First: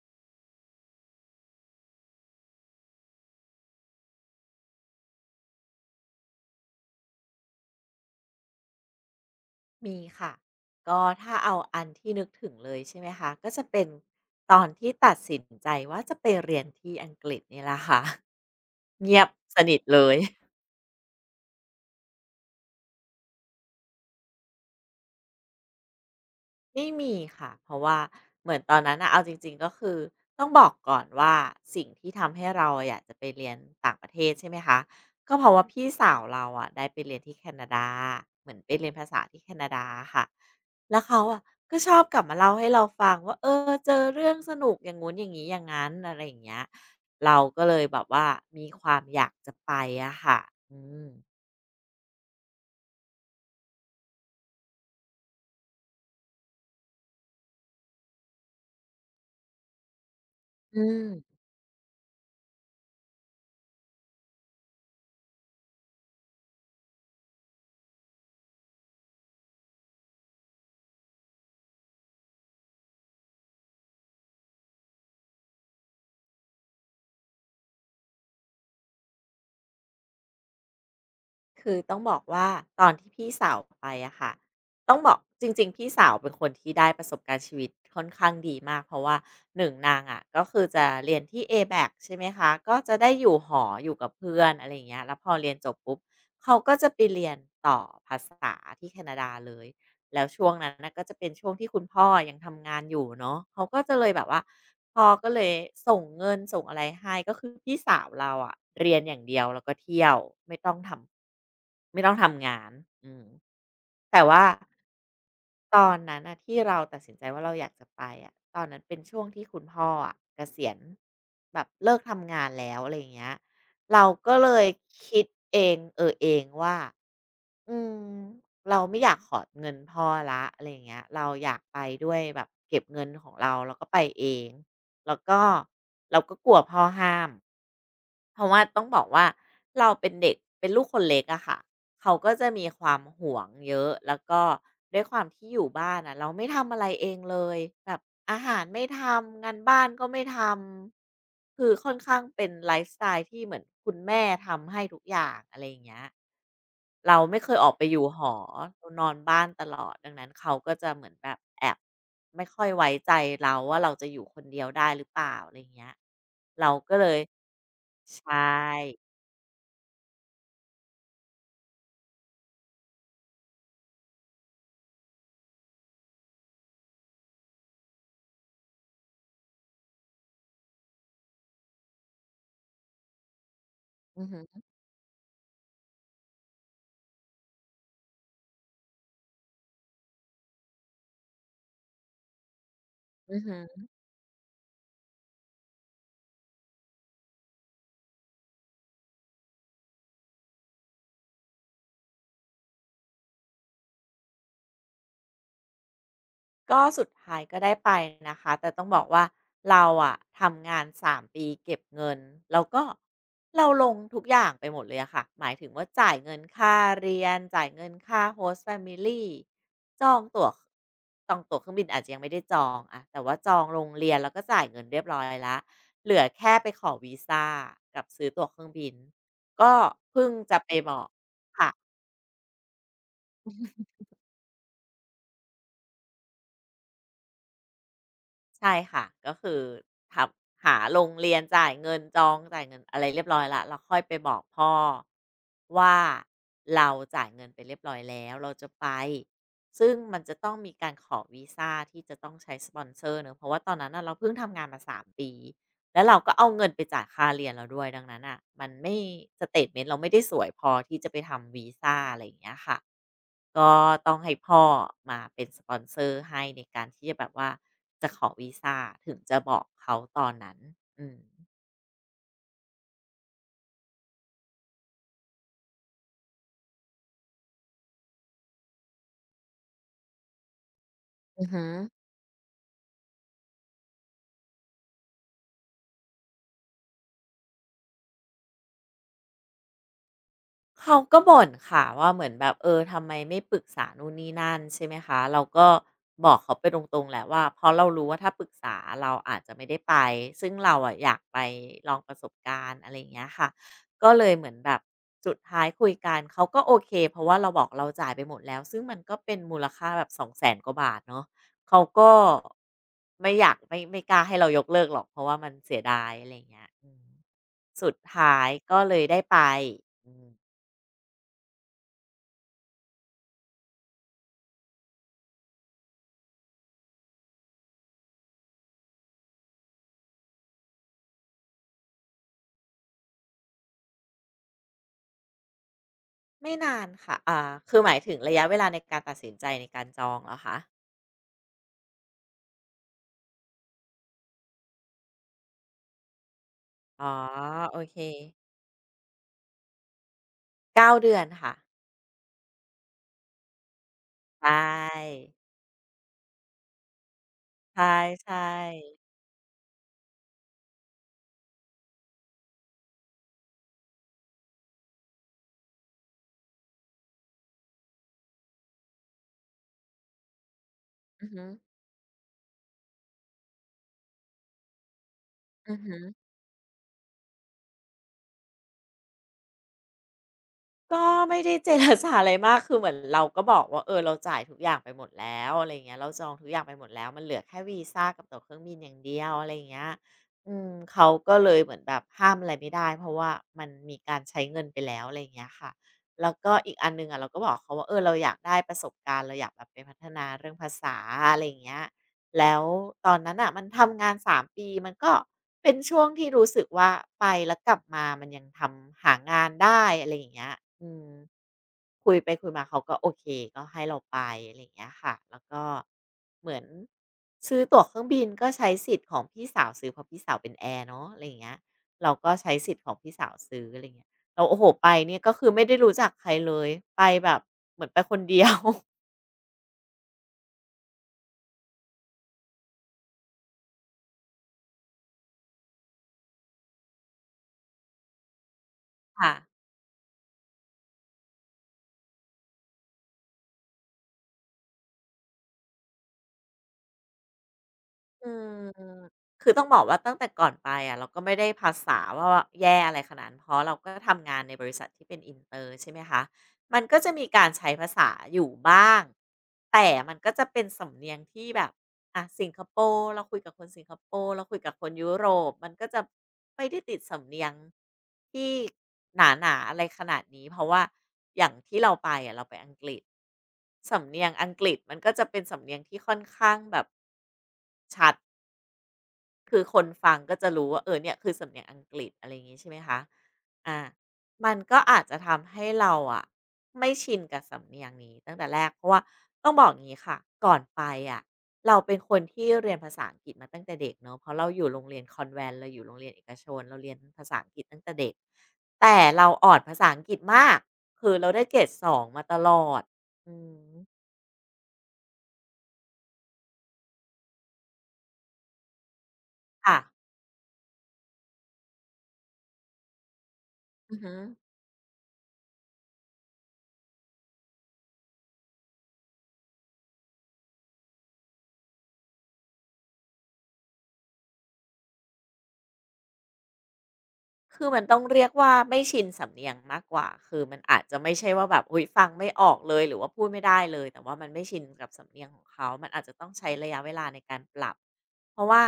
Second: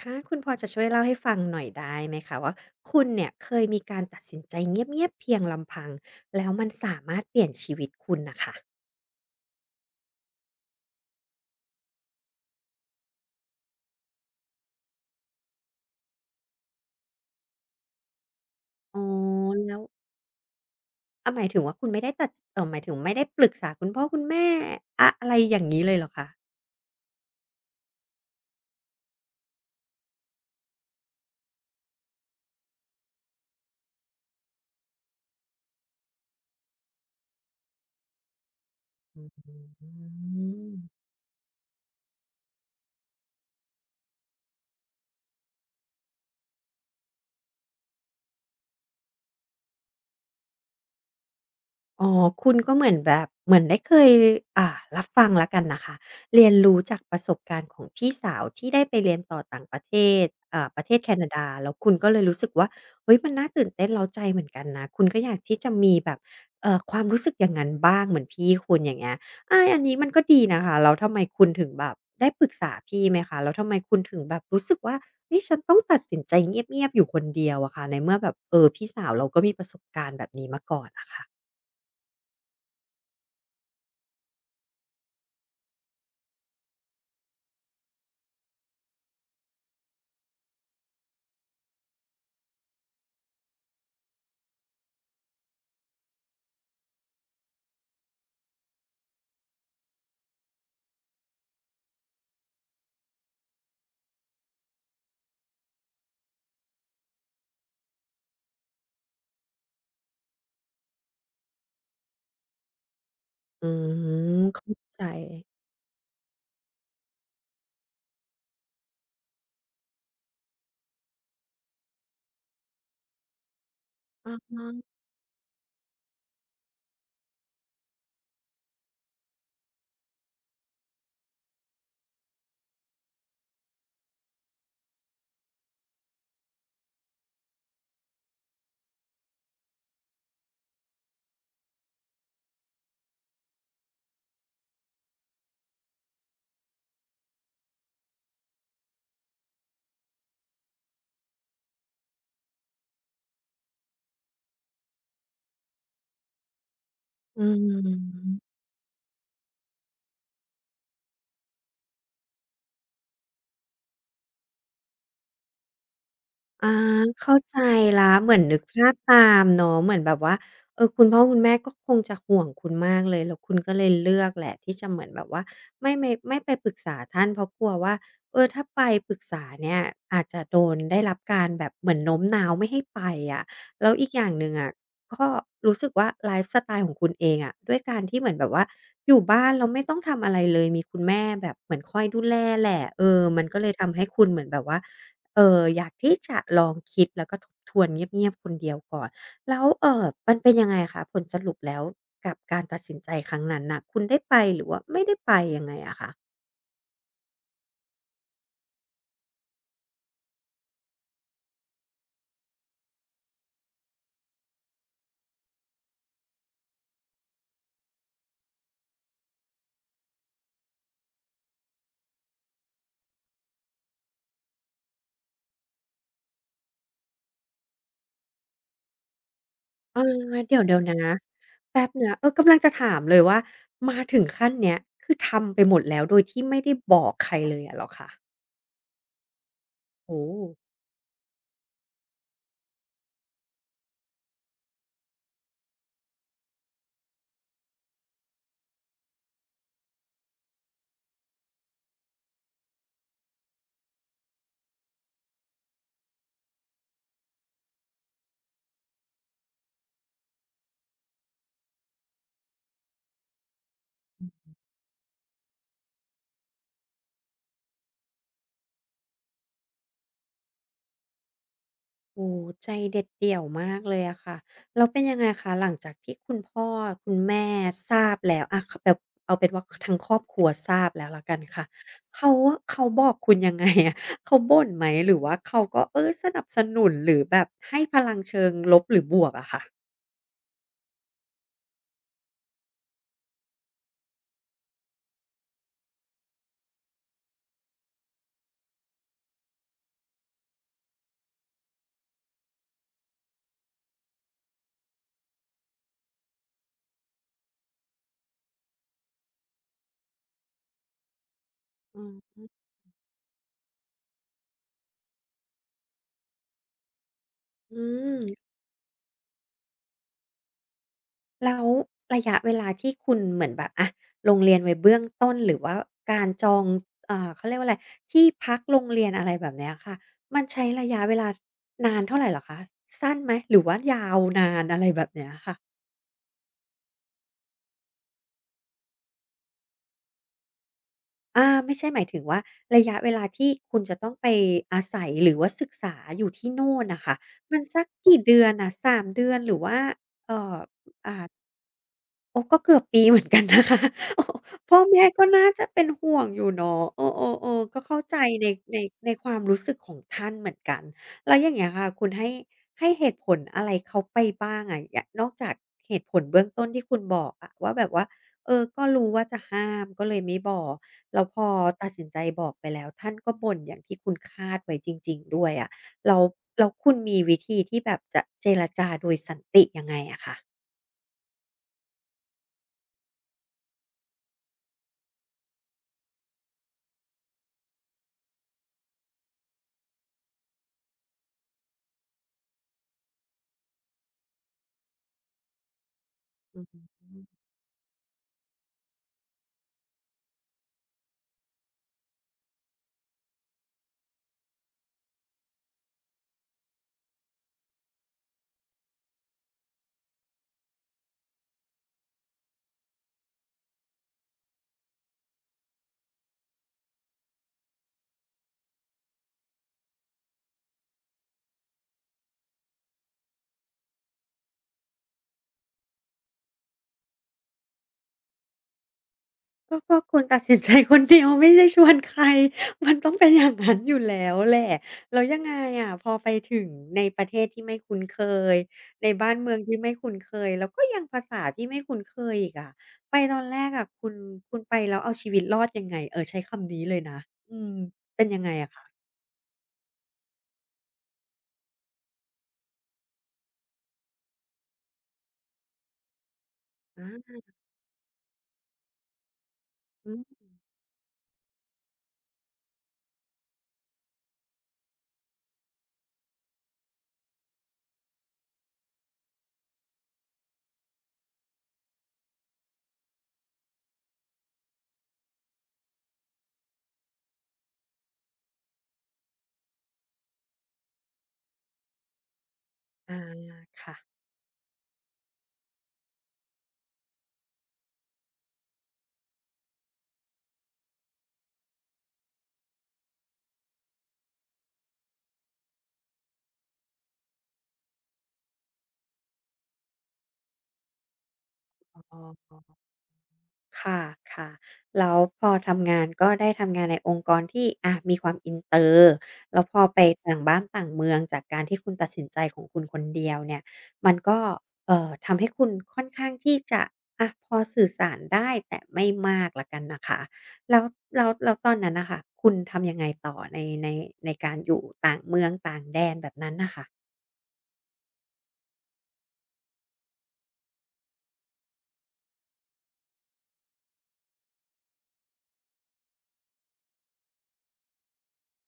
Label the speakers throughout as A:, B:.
A: ค่ะคุณพอจะช่วยเล่าให้ฟังหน่อยได้ไหมคะว่าคุณเนี่ยเคยมีการตัดสินใจเงียบๆเพียงลำพังแล้วมันสามารถเปลี่ยนชีวิตคุณน่ะค่ะ
B: มีค่ะก็ถ้าเอาอันที่นึกถึงเลยใช่ไหมคะก็จะเป็นตอนที่ตัดสินใจว่าจะไปเรียนที่อังกฤษนี่แหละค่ะ
A: อ๋อ
B: เงียบส
A: แล้
B: นิท
A: ว
B: เลย
A: หมายถึงว่าคุณไม่ได้ตัดหมายถึงไม่ได้ปรึกษาคุณพ่อคุณแม่อะอะไรอย่างงี้เลยเหรอคะ
B: ไม่มีค่ะเพราะว่าเหมือนตอนนั้นนะเอาจริงๆก็คือต้องบอกก่อนว่าสิ่งที่ทำให้เราอยากจะไปเรียนต่างประเทศใช่ไหมคะก็เพราะว่าพี่สาวเราได้ไปเรียนที่แคนาดาเหมือนไปเรียนภาษาที่
A: อื
B: แคนาดาค่ะ
A: ม
B: แล้วเขาก็ชอบกลับมาเล่าให้เราฟังว่าเออเจอเรื่องสนุกอย่างงู้นอย่างนี้อย่างนั้นอะไรอย่างเงี้ยเราก็เลยแบบว่ามีความอยากจะไปอะค่ะอืม
A: อ๋อคุณก็เหมือนแบบเหมือนได้เคยอ่ารับฟังแล้วกันนะคะ เรียนรู้จากประสบการณ์ของพี่สาวที่ได้ไปเรียนต่อต่างประเทศ ป
B: อื
A: ระเทศแคนา
B: ม
A: ดา แล้วคุณก็เลยรู้สึกว่าเฮ้ยมันน่าตื่นเต้นเร้าใจเหมือนกันนะคุณก็อยากที่จะมีแบบความรู้สึกอย่างนั้นบ้างเหมือนพี่คุณอย่างเงี้ยอันนี้มันก็ดีนะคะแล้วทำไมคุณถึงแบบได้ปรึกษาพี่ไหมคะแล้วทำไมคุณถึงแบบรู้สึกว่าเฮ้ยฉันต้องตัดสินใจเงียบๆอยู่คนเดียวอะค่ะในเมื่อแบบเออพี่สาวเราก็มีประสบการณ์แบบนี้มาก่อนอะค่ะ
B: คือต้องบอกว่าตอนที่พี่สาวไปอะค่ะต้องบอกจริงๆพี่สาวเป็นคนที่ได้ประสบการณ์ชีวิตค่อนข้างดีมากเพราะว่าหนึ่งนางก็คือจะเรียนที่ A-BAC ใช่ไหมคะก็จะได้อยู่หออยู่กับเพื่อนอะไรอย่างเงี้ยแล้วพอเรียนจบปุ๊บเขาก็จะไปเรียนต่อภาษาที่แคนาดาเลย แล้วช่วงนั้นน่ะก็จะเป็นช่วงที่คุณพ่อยังทำงานอยู่เนาะเขาก็จะเลยแบบว่าพ่อก็เลยส่งเงินส่งอะไรให้ก็คือพี่สาวเราเรียนอย่างเดียวแล้วก็เที่ยวไม่ต้องทไม่ต้องทำงานอืม
A: อื
B: แต่ว่า
A: มเข้าใจ
B: ตอนนั้นน่ะที่เราตัดสินใจว่าเราอยากจะไปอะตอนนั้นเป็นช่วงที่คุณพ่อเกษียณแบบเลิกทำงานแล้วอะไรอย่างเงี้ยเราก็
A: อะ
B: เลย
A: ฮะ
B: คิดเองเออเองว่าอืมเราไม่อยากขอเงินพ่อแล้วอะไรอย่างเงี้ยเราอยากไปด้วยแบบเก็บเงินของเราแล้วก็ไปเองแล้วก็เราก็กลัวพ่อห้ามเพราะว่าต้องบอกว่าเราเป็นเด็กเป็นลูกคนเล็กอะค่ะ เขาก็จะมีความหวงเยอะแล้วก็ด้วยความที่อยู่บ้านเราไม่ทำอะไรเองเลยแบบอาหารไม่ทำงานบ้านก็ไม่ทำคือค่อนข้างเป็นไลฟ์สไตล์ที่เหมือนคุณแม่ทำให้ทุกอย่างอะไรอย่างเงี้ยเราไม่
A: อื
B: เคยออกไปอยู่หอ
A: ม
B: เรานอนบ้านตลอดดังนั้นเขาก็จะเหมือนแบบแอบไม่ค่อยไว้ใจเราว่าเราจะอยู่คนเดียวได้หรือเปล่าอะไรอย่างเงี้ยเรา
A: อา
B: ก็เลย
A: เข้าใจแล้วเหมือน
B: ใช่
A: นึกภาพตามเนาะเหมือนแบบว่าเออคุณพ่อคุณแม่ก็คงจะห่วงคุณมากเลยแล้วคุณก็เลยเลือกแหละที่จะเหมือนแบบว่าไม่ไปปรึกษาท่านเพราะกลัวว่าเออถ้าไปปรึกษาเนี่ยอาจจะโดนได้รับการแบบเหมือนโน้มน้าวไม่ให้ไปอะแล้วอีกอ
B: อือ
A: ย่าง
B: ฮึ
A: หนึ่งอะก็รู้สึกว่าไลฟ์สไตล์ของคุณเองอะด้วยการที่เหมือนแบบว่าอยู่บ้านแล้วไม่ต้องทำอะไรเลยมีคุณแม่แบบเหมือนคอยดูแลแหละเออ
B: อือ
A: มัน
B: ฮึ
A: ก็เลยทำให้คุณเหมือนแบบว่า เอออยากที่จะลองคิดแล้วก็ทบทวนเงียบๆคนเดียวก่อนแล้วเออมันเป็นยังไงคะผลสรุปแล้วกับการตัดสินใจครั้งนั้นนะคุณได้ไปหรือว่าไม่ได้ไปยังไงอะคะ
B: ก็สุดท้ายก็ได้ไปนะคะแต่ต้องบอกว่าเราทำงาน3ปีเก็บเงินแล้วก็เราลงทุกอย่างไปหมดเลยอะค่ะหมายถึงว่าจ่ายเงินค่าเรียนจ่ายเงินค่า Host Family จองตั๋วจองตั๋วเครื่องบินอาจจะยังไม่ได้จองอะแต่ว่าจองโรงเรียนแล้วก็จ่ายเงินเรียบร้อยแล้วเหลือแค่ไปขอวีซากับซื้อตั๋วเครื่องบินก็
A: เอา
B: เพิ่งจะ
A: เดี๋ยว
B: ไป
A: เดี๋ย
B: บ
A: ว
B: อก
A: นะ
B: ค่ะ
A: แป๊บนะเออกำลังจะถามเลยว่ามาถึงขั้นเนี้ยคือทำไปหมดแล้วโดยที่ไม่ได้บอกใครเลยอะเหรอคะ
B: ใช่ค่ะก็คือท
A: โอ้
B: ำหาโรงเรียนจ่ายเงินจองจ่ายเงินอะไรเรียบร้อยละเราค่อยไปบอกพ่อว่าเราจ่ายเงินไปเรียบร้อยแล้วเราจะไปซึ่งมันจะต้องมีการขอวีซาที่จะต้องใช้สปอนเซอร์เนอะเพราะว่าตอนนั้นน่ะเราเพิ่งทำงานมา3ปีแล้วเราก็เอาเงินไปจ่ายค่าเรียนเราด้วยดังนั้นอ่ะมันไม่สเตตเมนต์เราไม่ได้สวยพอที่จะไปทำวีซาอะไรอย่างเงี้ยค่ะ ก็ต้องให้พ่อมาเป็นสปอนเซอร์ให้ในการที่จะแบบว่าจะขอวีซาถึงจะบอกเขาตอนนั้นอืม
A: โอ้โฮใจเด็ดเดี่ยวมากเลยอะค่ะแล้วเป็นยังไงคะหลังจากที่คุณพ่อคุณแม่ทราบแล้วอะขแบบเอาเป็นว่าคทั้งครอบครัวทราบแล้วแล้วกัน
B: อือฮึ
A: ค่ะเขาบอกคุณยังไงอะ เขาบ่นไหมหรือว่าเขาก็เออสนับสนุนหรือแบบให้พลังเชิงลบหรือบวกอะค่ะ
B: เขาก็บ่นค่ะว่าเหมือนแบบเออทำไมไม่ปรึกษานู่นนี่นั่นใช่ไหมคะเราก็บอกเขาไปตรงๆแหละว่าเพราะเรารู้ว่าถ้าปรึกษาเราอาจจะไม่ได้ไปซึ่งเราอ่ะอยากไปลองประสบการณ์อะไรอย่างเงี้ยค่ะก็เลยเหมือนแบบสุดท้ายคุยกันเขาก็โอเคเพราะว่าเราบอกเราจ่ายไปหมดแล้วซึ่งมันก็เป็นมูลค่าแบบ200,000 กว่าบาทเนาะเขาก็
A: ออ
B: ไม่อยากไม่ไม่กล้าให้เรายกเลิกหรอกเพราะว่ามันเสียดายอะไรอย่างเงี้ยอืม
A: อื
B: สุดท้า
A: ม
B: ยก็เลยได้ไปอืม
A: แล้วระยะเวลาที่คุณเหมือนแบบอะลงเรียนไว้เบื้องต้นหรือว่าการจองเขาเรียกว่าอะไรที่พักโรงเรียนอะไรแบบเนี้ยค่ะมันใช้ระยะเวลานานเท่าไรเหรอคะสั้นไหมหรือว่ายาวนานอะไรแบบเนี้ยค่ะ
B: ไม่นานค่ะ คือหมายถึงระยะเวลาในการตัดสินใจในการจองเหรอคะ
A: ไม่ใช่หมายถึงว่าระยะเวลาที่คุณจะต้องไปอาศัยหรือว่าศึกษาอยู่ที่โน่นน่ะ
B: อ๋อ
A: ค่ะมัน
B: โอ
A: สัก
B: เค
A: กี่เดือนน่ะสามเดือนหรือว่าเอ่อ
B: เก้าเดือ
A: อ่า
B: นค่ะ
A: โอ้ก็เกือบปีเหมือนกันนะคะ โอ้
B: ใช
A: พ่อแม่
B: ่
A: ก็น่าจะเป็นห่วงอยู่เนาะเออๆๆก็เข้าใจ
B: ใช่
A: ในในในความรู้สึกของท่านเหมือนกันแล้วอย่างเงี้ยค่ะคุณให้เหตุผลอะไรเขาไปบ้างอะยนอกจากเหตุผลเบื้องต้นที่คุณบอกอะว่าแบบว่าเออก็รู้ว่าจะห้ามก็เลยไม่บอก
B: ๆ
A: แล้
B: อื
A: ว
B: อ
A: พ
B: ฮึ
A: อตัดสินใจบอกไปแล้วท่านก็บ่นอย่างที่คุณคาดไว้จริงๆด้วยอะ
B: อือฮึ
A: แล้วแล้วคุณมีวิธีที่แบบจะเจรจาโดยสันติยังไงอะคะ
B: ก็ไม่ได้เจรจาอะไรมากคือเหมือนเราก็บอกว่าเออเราจ่ายทุกอย่างไปหมดแล้วอะไรอย่างเงี้ยเราจองทุกอย่างไปหมดแล้วมันเหลือแค่วีซากับตั๋วเครื่องบินอย่างเดียวอะไรอย่างเงี้ยเขาก็เลยเหมือนแบบห้ามอะไรไม่ได้เพราะว่ามันมีการใช้เงินไปแล้วอะไรอย่างเงี้ยค่ะแล้วก็
A: อื
B: อีกอัน
A: อ
B: หนึ่งอะเราก็บอกเขาว่าเออเราอยากได้ประสบการณ์เราอยากแบบไปพัฒนาเรื่องภาษาอะไรอย่างเงี้ย แล้วตอนนั้นอ่ะมันทำงาน3ปีมันก็เป็นช่วงที่รู้สึกว่าไปแล้วกลับมามันยังทำหางานได้อะไรอย่างเงี้ยอืมคุยไปคุยมาเขาก็โอเคก็ให้เราไปอะไรอย่างเงี้ยค่ะแล้วก็เหมือนซื้อตั๋วเครื่องบินก็ใช้สิทธิ์ของพี่สาวซื้อเพราะพี่สาวเป็นแอร์เนาะอะไรอย่างเงี้ยเราก็ใช้สิทธิ์ของพี่สาวซื้ออะไรอย่างเงี้ยเราโอ้โหไปเนี่ยก็คือไม่ได้รู้จักใครเลยไปแบบเหมือนไปคนเดียว
A: ก็คุณตัดสินใจคนเดียวไม่ได้ชวนใคร มันต้องเป็นอย่างงั้นอยู่แล้วแหละแล้วยังไงอะพอไปถึงในประเทศที่ไม่คุ้นเคยในบ้า
B: ค่ะ
A: นเมืองที่ไม่คุ้นเคยแล้วก็ยังภาษาที่ไม่คุ้นเคยอีกอะไปตอนแรกอะคุณไปแล้วเอาชีวิตรอดยังไงเออใช้คำนี้เลยนะอืมเป็น
B: อื
A: ยังไงอะคะ
B: มคือต้องบอกว่าตั้งแต่ก่อนไปอะเราก็ไม่ได้ภาษาว่าแย่อะไรขนาดนั้นเพราะเราก็ทำงานในบริษัทที่เป็นอินเตอร์ใช่ไหมคะมันก็
A: อ
B: จะมีการ
A: า
B: ใช้ภาษาอยู่บ้างแต่
A: อื
B: มันก็จะ
A: ม
B: เป็นสำเนียงที่แบบอะสิงคโปร์เราคุยกับคนสิงคโปร์เราคุยกับคนยุโรปมันก็จะไม่ได้ติดสำเนียงที่หนาๆอะไรขนาดนี้เพราะว่าอย่างที่เราไปอะเราไปอังกฤษสำเนียงอังกฤษมันก็จะเป็นสำเนียงที่ค่อนข้างแบบชัด คือคนฟังก็จะรู้ว่าเออเนี่ยคือสำเนียงอังกฤษอะไรอย่างงี้ใช่ไหมคะ
A: อา
B: อ่า
A: ค่ะ
B: มันก็อาจจะทำให้เราอะไม่ชินกับสำเนียงนี้ตั้งแต่แรกเพราะว่าต้องบอกงี้ค่ะก่อนไปอะเราเป็นคนที่เรียนภาษาอังกฤษมาตั้งแต่เด็กเนาะเพราะเราอยู่โรงเรียนคอนแวนต์เราอยู่โรงเรียนเอกชนเราเรียนภาษาอังกฤษตั้งแต่เด็กแต่เราอ่อนภาษาอังกฤษมากคือเราได้เกรดสองมาตล
A: อ๋อ
B: อดอืม
A: ค่ะค่ะแล้วพอทำงานก็ได้ทำงานในองค์กรที่อะมีความอินเตอร์แล้วพ
B: ค่ะ
A: อไปต่างบ้านต่างเมืองจากการที่คุณตัดสินใจของคุณคนเดียวเนี่ย
B: อือฮึ
A: มันก็ทำให้คุณค่อนข้างที่จะอะพอสื่อสารได้แต่ไม่มากแล้วกันนะคะแล้วแล้วตอนนั้นน่ะค่ะคุณทำยังไงต่อในการอยู่ต่างเมืองต่างแดนแบบนั้นน่ะค่ะ
B: คือมันต้องเรียกว่าไม่ชินสำเนียงมากกว่าคือมันอาจจะไม่ใช่ว่าแบบอุ้ยฟังไม่ออกเลยหรือว่าพูดไม่ได้เลยแต่ว่ามันไม่ชินกับสำเนียงของเขามันอาจจะต้องใช้ระยะเวลาในการปรับเพราะว่า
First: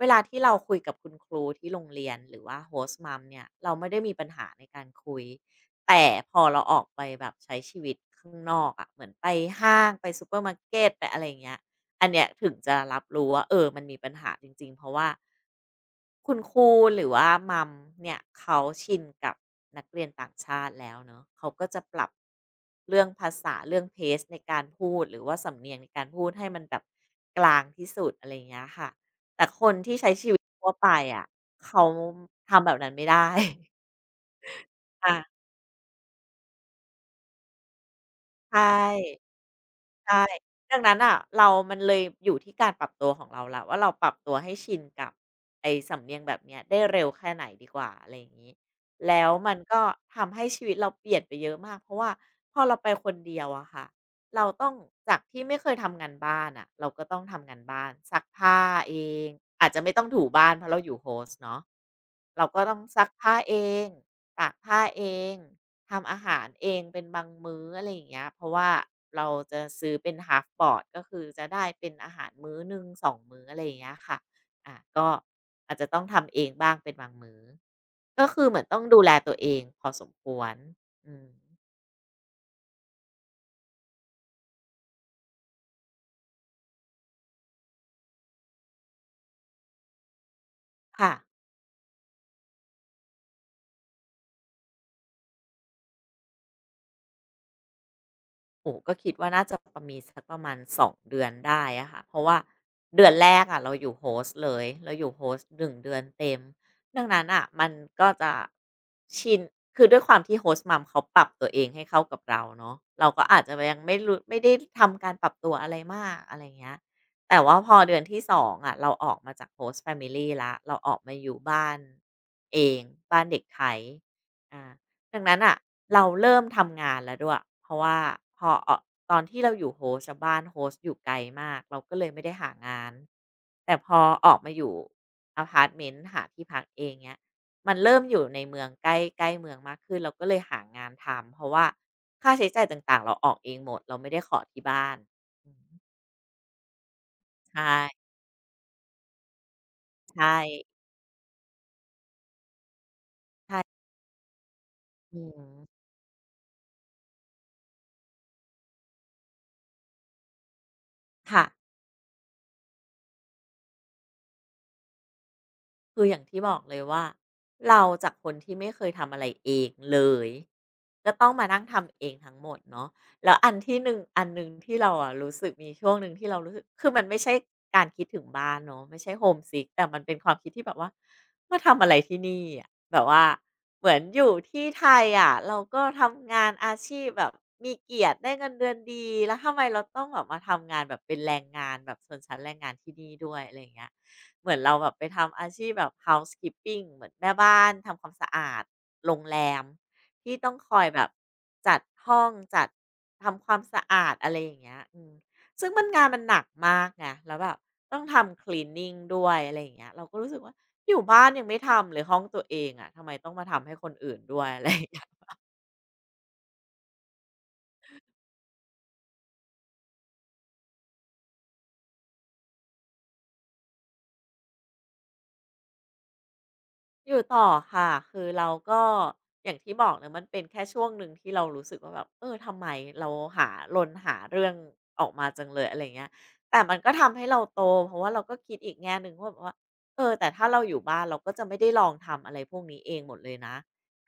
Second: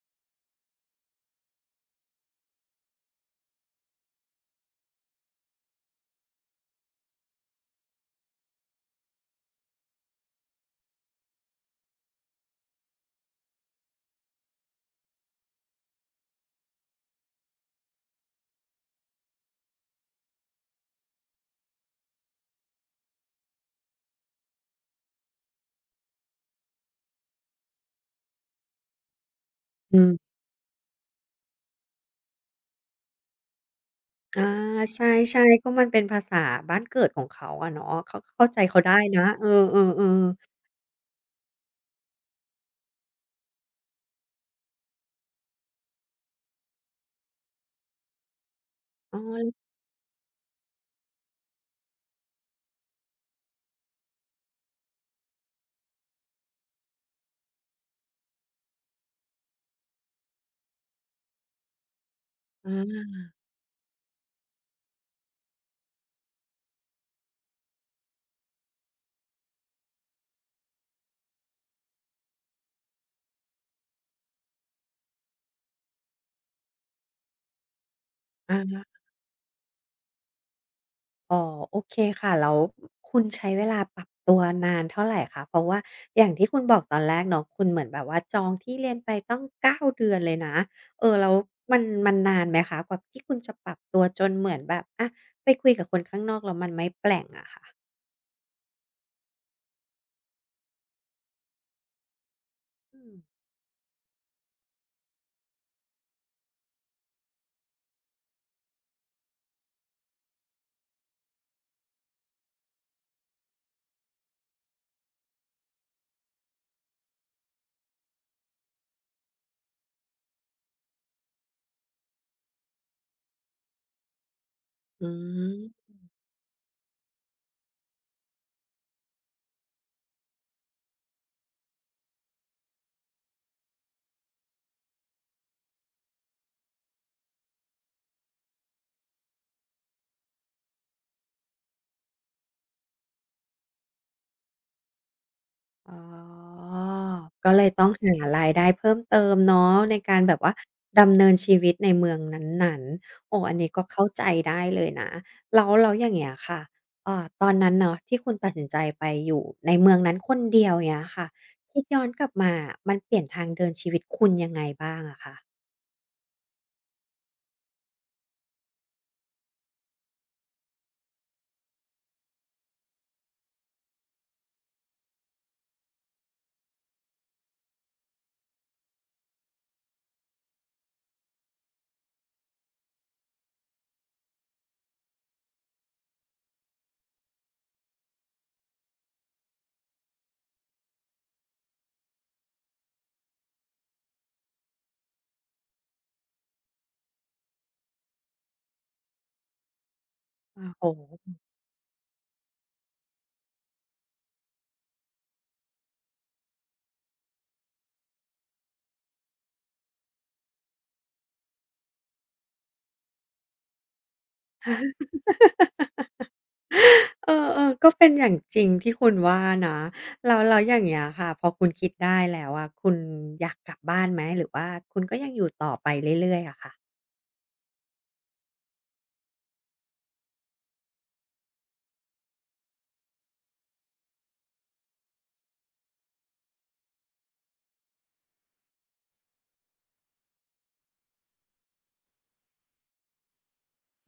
B: เวลาที่เราคุยกับคุณครูที่โรงเรียนหรือว่า Host Mum เนี่ยเราไม่ได้มีปัญหาในการคุยแต่พอเราออกไปแบบใช้ชีวิตข้างนอกอะะเหมือนไปห้างไปซูเปอร์มาร์เกตไปอะไรอย่างเงี้ยอันเนี้ยถึงจะรับรู้ว่าเออมันมีปัญหาจริงๆเพราะว่า คุณครูหรือว่ามัมเนี่ยเขาชินกับนักเรียนต่างชาติแล้วเนอะเขาก็จะปรับเรื่องภาษาเรื่องเทสในการพูดหรือว่าสำเนียงในการพูดให้มันแบบกลางที่สุดอะไรอย่างเงี้ยค่ะแต่คนที่
A: อื
B: ใช้ชี
A: ม
B: วิตทั่วไปอะเขาทำแบบนั้นไม่ได้
A: อาใช
B: อา
A: ่ๆก็มันเป็นภาษาบ้านเกิดของเขาอะเนาะเข้าเข้า
B: ใช่
A: ใจเขาได้นะเออ
B: ใช่
A: ๆๆ
B: ดังนั้นอ่ะเรามันเลยอยู่ที่การปรับตัวของเราแล้วว่าเราปรับตัวให้ชินกับไอ้สำเนียงแบบเนี้ยได้เร็วแค่ไหนดีกว่าอะไรอย่างงี้
A: อ๋
B: แล้วมัน
A: อ
B: ก็ทำให้ชีวิตเราเปลี่ยนไปเยอะมากเพราะว่าพอเราไปคนเดียวอะค่ะเราต้องจากที่ไม่เคยทำงานบ้านอะเราก็ต้องทำงานบ้านซักผ้าเองอาจจะไม่ต้องถูบ้านเพราะเราอยู่โฮสต์เนาะเราก็ต้องซั
A: อา
B: กผ้าเองตากผ้าเอง ทำอาหารเองเป็นบางมื้ออะไรอย่างเงี้ยเพราะว่าเราจะซื้อเป็น Half board ก็คือจะได้เป็นอาหารมื้อหนึ่ง2มื้ออะไรอย่างเงี้ยค่ะอะก็อาจจะต้องทำเองบ้างเป็นบางมื้อก็คือ
A: อ
B: เหมือนต้อง
A: า
B: ดูแลตัวเองพอสมควรอืม
A: อ๋อโอเคค่ะแล้วคุณใช้เวลาปรับตัวนานเท่าไรคะเพราะว่าอย่างที่คุณบอกตอนแรกเนาะคุณเหมือนแบบว่าจองที่เรียนไปตั้ง9เดือนเลยนะเอ
B: ค่ะ
A: อแล้วมันนานไหมคะกว่าที่คุณจะปรับตัวจนเหมือนแบบอะไปคุยกับคนข้างนอกแล้วมันไม่แปลงอะค่ะ
B: โอ้โฮก็คิดว่าน่าจะประมีสักประมาณ2 เดือนได้อะค่ะเพราะว่า
A: อื
B: เดือนแร
A: ม
B: กอะเราอยู่โฮสต์เลยเราอยู่โฮสต์1 เดือนเต็มดังนั้นน่ะมันก็จะชินคือด้วยความที่โฮสต์มัมเขาปรับตัวเองให้เข้ากับเราเนาะเราก็อาจจะยังไม่รู้ไม่ได้ทำการปรับตัวอะไรมากอะไรอย่างเงี้ยแต่ว่าพอเดือนที่ 2อะเราออกมาจากโฮสต์แฟมิลีแล้วเราออกมาอยู่บ้านเองบ้านเด็กไทยอา
A: อื
B: ดังนั้นอ่ะ
A: ม
B: เราเริ่มทำงานแล้วด้วยเพราะว่าพอตอนที่เราอยู่โฮสต์อะบ้านโฮสต์อยู่ไกลมากเราก็เลยไม่ได้หางานแต่พอออกมาอยู่อพาร์ตเมนต์หาที่พักเองเนี้ยมันเริ่มอยู่ในเมืองใกล้ใกล้เมืองมากขึ้นเราก็เลยหางานทำเพราะว่าค่าใช้จ่ายต่างๆเราออกเองหมดเราไม่ได้ขอที่บ้านอืม
A: อ๋อก็เลยต้อง
B: ใช่
A: หารายได้เพิ่มเติมเนาะในการ
B: ใช่
A: แบบว่าดำเนินชีวิตในเมืองนั้นๆโอ้อันนี้ก็เข้าใจได้เลยนะ
B: อื
A: แล้ว
B: ม
A: แล้วอย่างเงี้ยค่ะตอนนั้นเนาะที่คุณตัดสินใจไปอยู่ในเมืองนั้นคนเดียวเงี้ยค่ะ
B: ค่ะ
A: คิดย้อนกลับมาอะมันเปลี่ยนทางเดินชีวิตคุณยังไงบ้างอะคะ
B: คืออย่างที่บอกเลยว่าเราจากคนที่ไม่เคยทำอะไรเองเลยก็ต้องมานั่งทำเองทั้งหมดเนาะแล้วอันหนึ่งที่เราอะรู้สึกมีช่วงหนึ่งที่เรารู้สึกคือมันไม่ใช่การคิดถึงบ้านเนาะไม่ใช่โ o ม e ิ i c แต่มันเป็นความคิดที่แบบว่ามาทำอะไรที่นี่อะแบบว่าเหมือนอยู่ที่ไทยอะเราก็ทำงานอาชีพแบบมีเกียรติได้เงินเดือนดีแล้วทำไมเราต้องแบบมาทำงานแบบเป็นแรงงานแบบชนชั้นแรงงานที่นี่ด้วยอะไรอย่างเงี้ย เหมือนเราแบบไปทำอาชีพแบบ housekeeping เหมือนแม่บ้านทำความสะอาดโรงแรมที่ต้องคอย
A: โอ้
B: แบบ
A: โฮ
B: จัดห้องจัดทำความสะอาดอะไรอย่างเงี้ยอืมซึ่งมันงานมันหนักมากไงแล้วแบบต้องทำ cleaning ด้วยอะไรอย่างเงี้ยเราก็รู้สึกว่าอยู่บ้านยังไม่ทำเลยห้องตัวเองอะะทำไมต้องมาทำให้คนอื่นด้วยอะไร
A: เออเออก็เป็นอย่างจริงที่คุณว่านะ เราอย่างเงี้ยค่ะพอคุณคิดได้แล้วอะคุณอยากกลับบ้านไหม หรือว่าคุณก็ยังอยู่ต่อไปเรื่อยๆอะค่ะ
B: อยู่ต่อค่ะคือเราก็อย่างที่บอกนะมันเป็นแค่ช่วงหนึ่งที่เรารู้สึกว่าแบบเออทำไมเราหารนหาเรื่องออกมาจังเลยอะไรอ่เงี้ยแต่มันก็ทำให้เราโตเพราะว่าเราก็คิดอีกแง่หนึ่งว่าแบบว่าเออแต่ถ้าเราอยู่บ้านเราก็จะไม่ได้ลองทำอะไรพวกนี้เองหมดเลยนะ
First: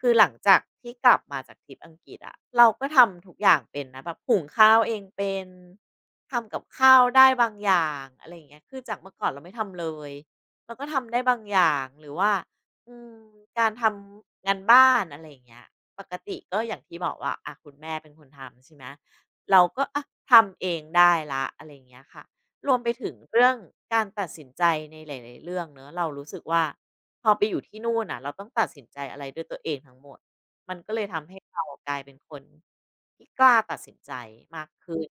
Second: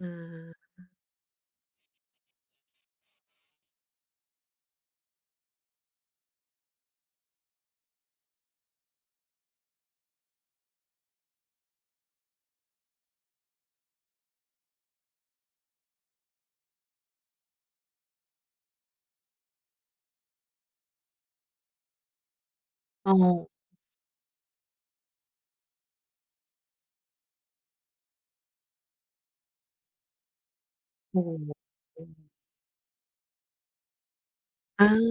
A: อ
B: คือหลังจาก
A: า
B: ที่กลับมาจากทริปอังกฤษอะเราก็ทำทุกอย่างเป็นนะแบบหุงข้าวเองเป็นทำกับข้าวได้บางอย่างอะไรเงี้ยคือจากเมื่อก่อนเราไม่ทำเลยเราก็ทำได้บางอย่างหรือว่า อืมการทำงานบ้านอะไรอย่างเงี้ยปกติก็อย่างที่บอกว่าอะคุณแม่เป็นคนทำใช่ไหมเราก็อะทำเองได้และอะไรอย่างเงี้ยค่ะรวมไปถึ
A: อ๋อ
B: งเรื่องการตัดสินใจในหลายๆเรื่องเนอะเรารู้สึกว่าพอไปอยู่ที่นู่นน่ะเราต้องตัดสินใจอะไรด้วยตัวเองทั้งหมดมันก็เลย
A: โอ้
B: ทำให้เรากลายเป็นคนที่กล้าตัดสินใจมาก
A: อา
B: ขึ้น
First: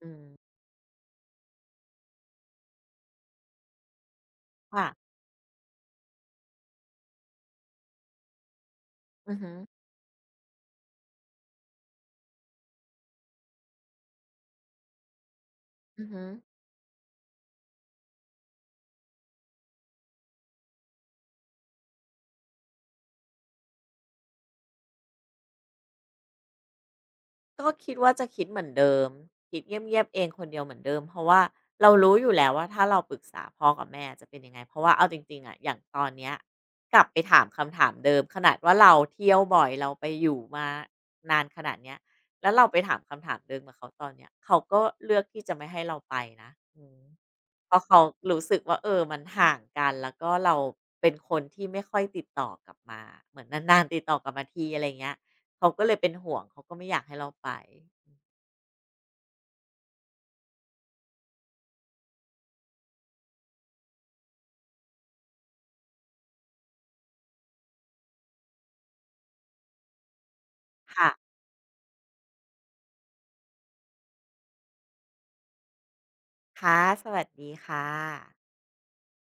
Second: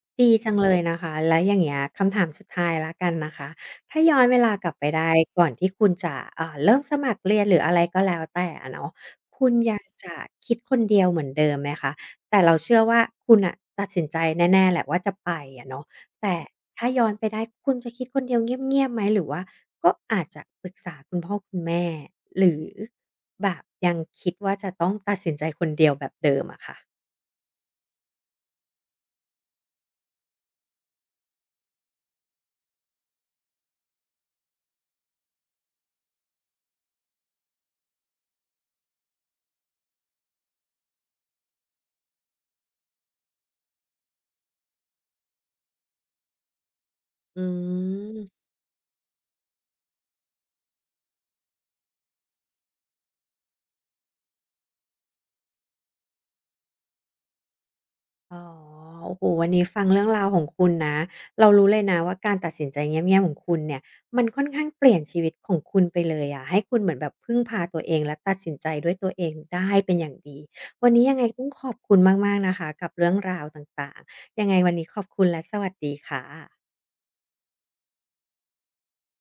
B: อืม
A: ดีจังเลยนะคะแล้วอย่างเงี้ยคำถามสุดท้ายแล้วกันนะคะถ้าย้อนเวลากลับไป
B: ค่ะ
A: ได้ก่อนที่คุณจะเริ่มสมัครเรียนหรืออะไรก็แล้วแต่อะเนาะ
B: อือ
A: คุ
B: ฮึ
A: ณอยากจะคิดคนเดียวเหมือนเดิมไหมคะแต่เราเชื่อว่าคุณน่ะตัดสินใจแน่ๆแหละว่าจะไปอะเนาะ
B: อือฮึ
A: แต่ถ้าย้อนไปได้คุณจะคิดคนเดียวเงียบๆไหมหรือว่าก็อาจจะปรึกษาคุณพ่อคุณแม่หรือแบบยังคิดว่าจะต้องตัดสินใจคนเดียวแบบเดิมอะค่ะ
B: ก็คิดว่าจะคิดเหมือนเดิมคิดเงียบๆเองคนเดียวเหมือนเดิมเพราะว่าเรารู้อยู่แล้วว่าถ้าเราปรึกษาพ่อกับแม่จะเป็นยังไงเพราะว่าเอาจริงๆอะอย่างตอนเนี้ยกลับไปถามคำถามเดิมขนาดว่าเราเที่ยวบ่อยเราไปอยู่มานานขนาดเนี้ยแล้วเราไปถามคำถามเดิมกับเขาตอนเนี้ยเขาก็เลือกที่จะไม่ให้เราไปนะอืม
A: อื
B: เพราะเขารู้
A: ม
B: สึกว่าเออมันห่างกันแล้วก็เราเป็นคนที่ไม่ค่อยติดต่อกลับมาเหมือนนานๆติดต่อกลับมาทีอะไรเงี้ย เขาก็เลยเป็นห่วงเขาก็ไม่อยากให้เราไป
A: อ๋อโอ้โฮวันนี้ฟังเรื่องราวของคุณนะเรารู้เลยนะว่าการตัดสินใจเงียบๆของคุณเนี่ย มันค่อนข้างเปลี่ยนชีวิตของคุณไปเลยอะให้คุณเหมือนแบบพึ่งพาตัวเองและตัดสินใจด้วยตัวเองได้เป็นอย่างดี วันนี้
B: ค่ะ
A: ยังไงต้องขอบคุณมากๆนะคะกับเรื่องราวต่างๆยังไงวันนี้ขอบคุณและสวัสดีค่ะ
B: ค่ะสวัสดีค่ะ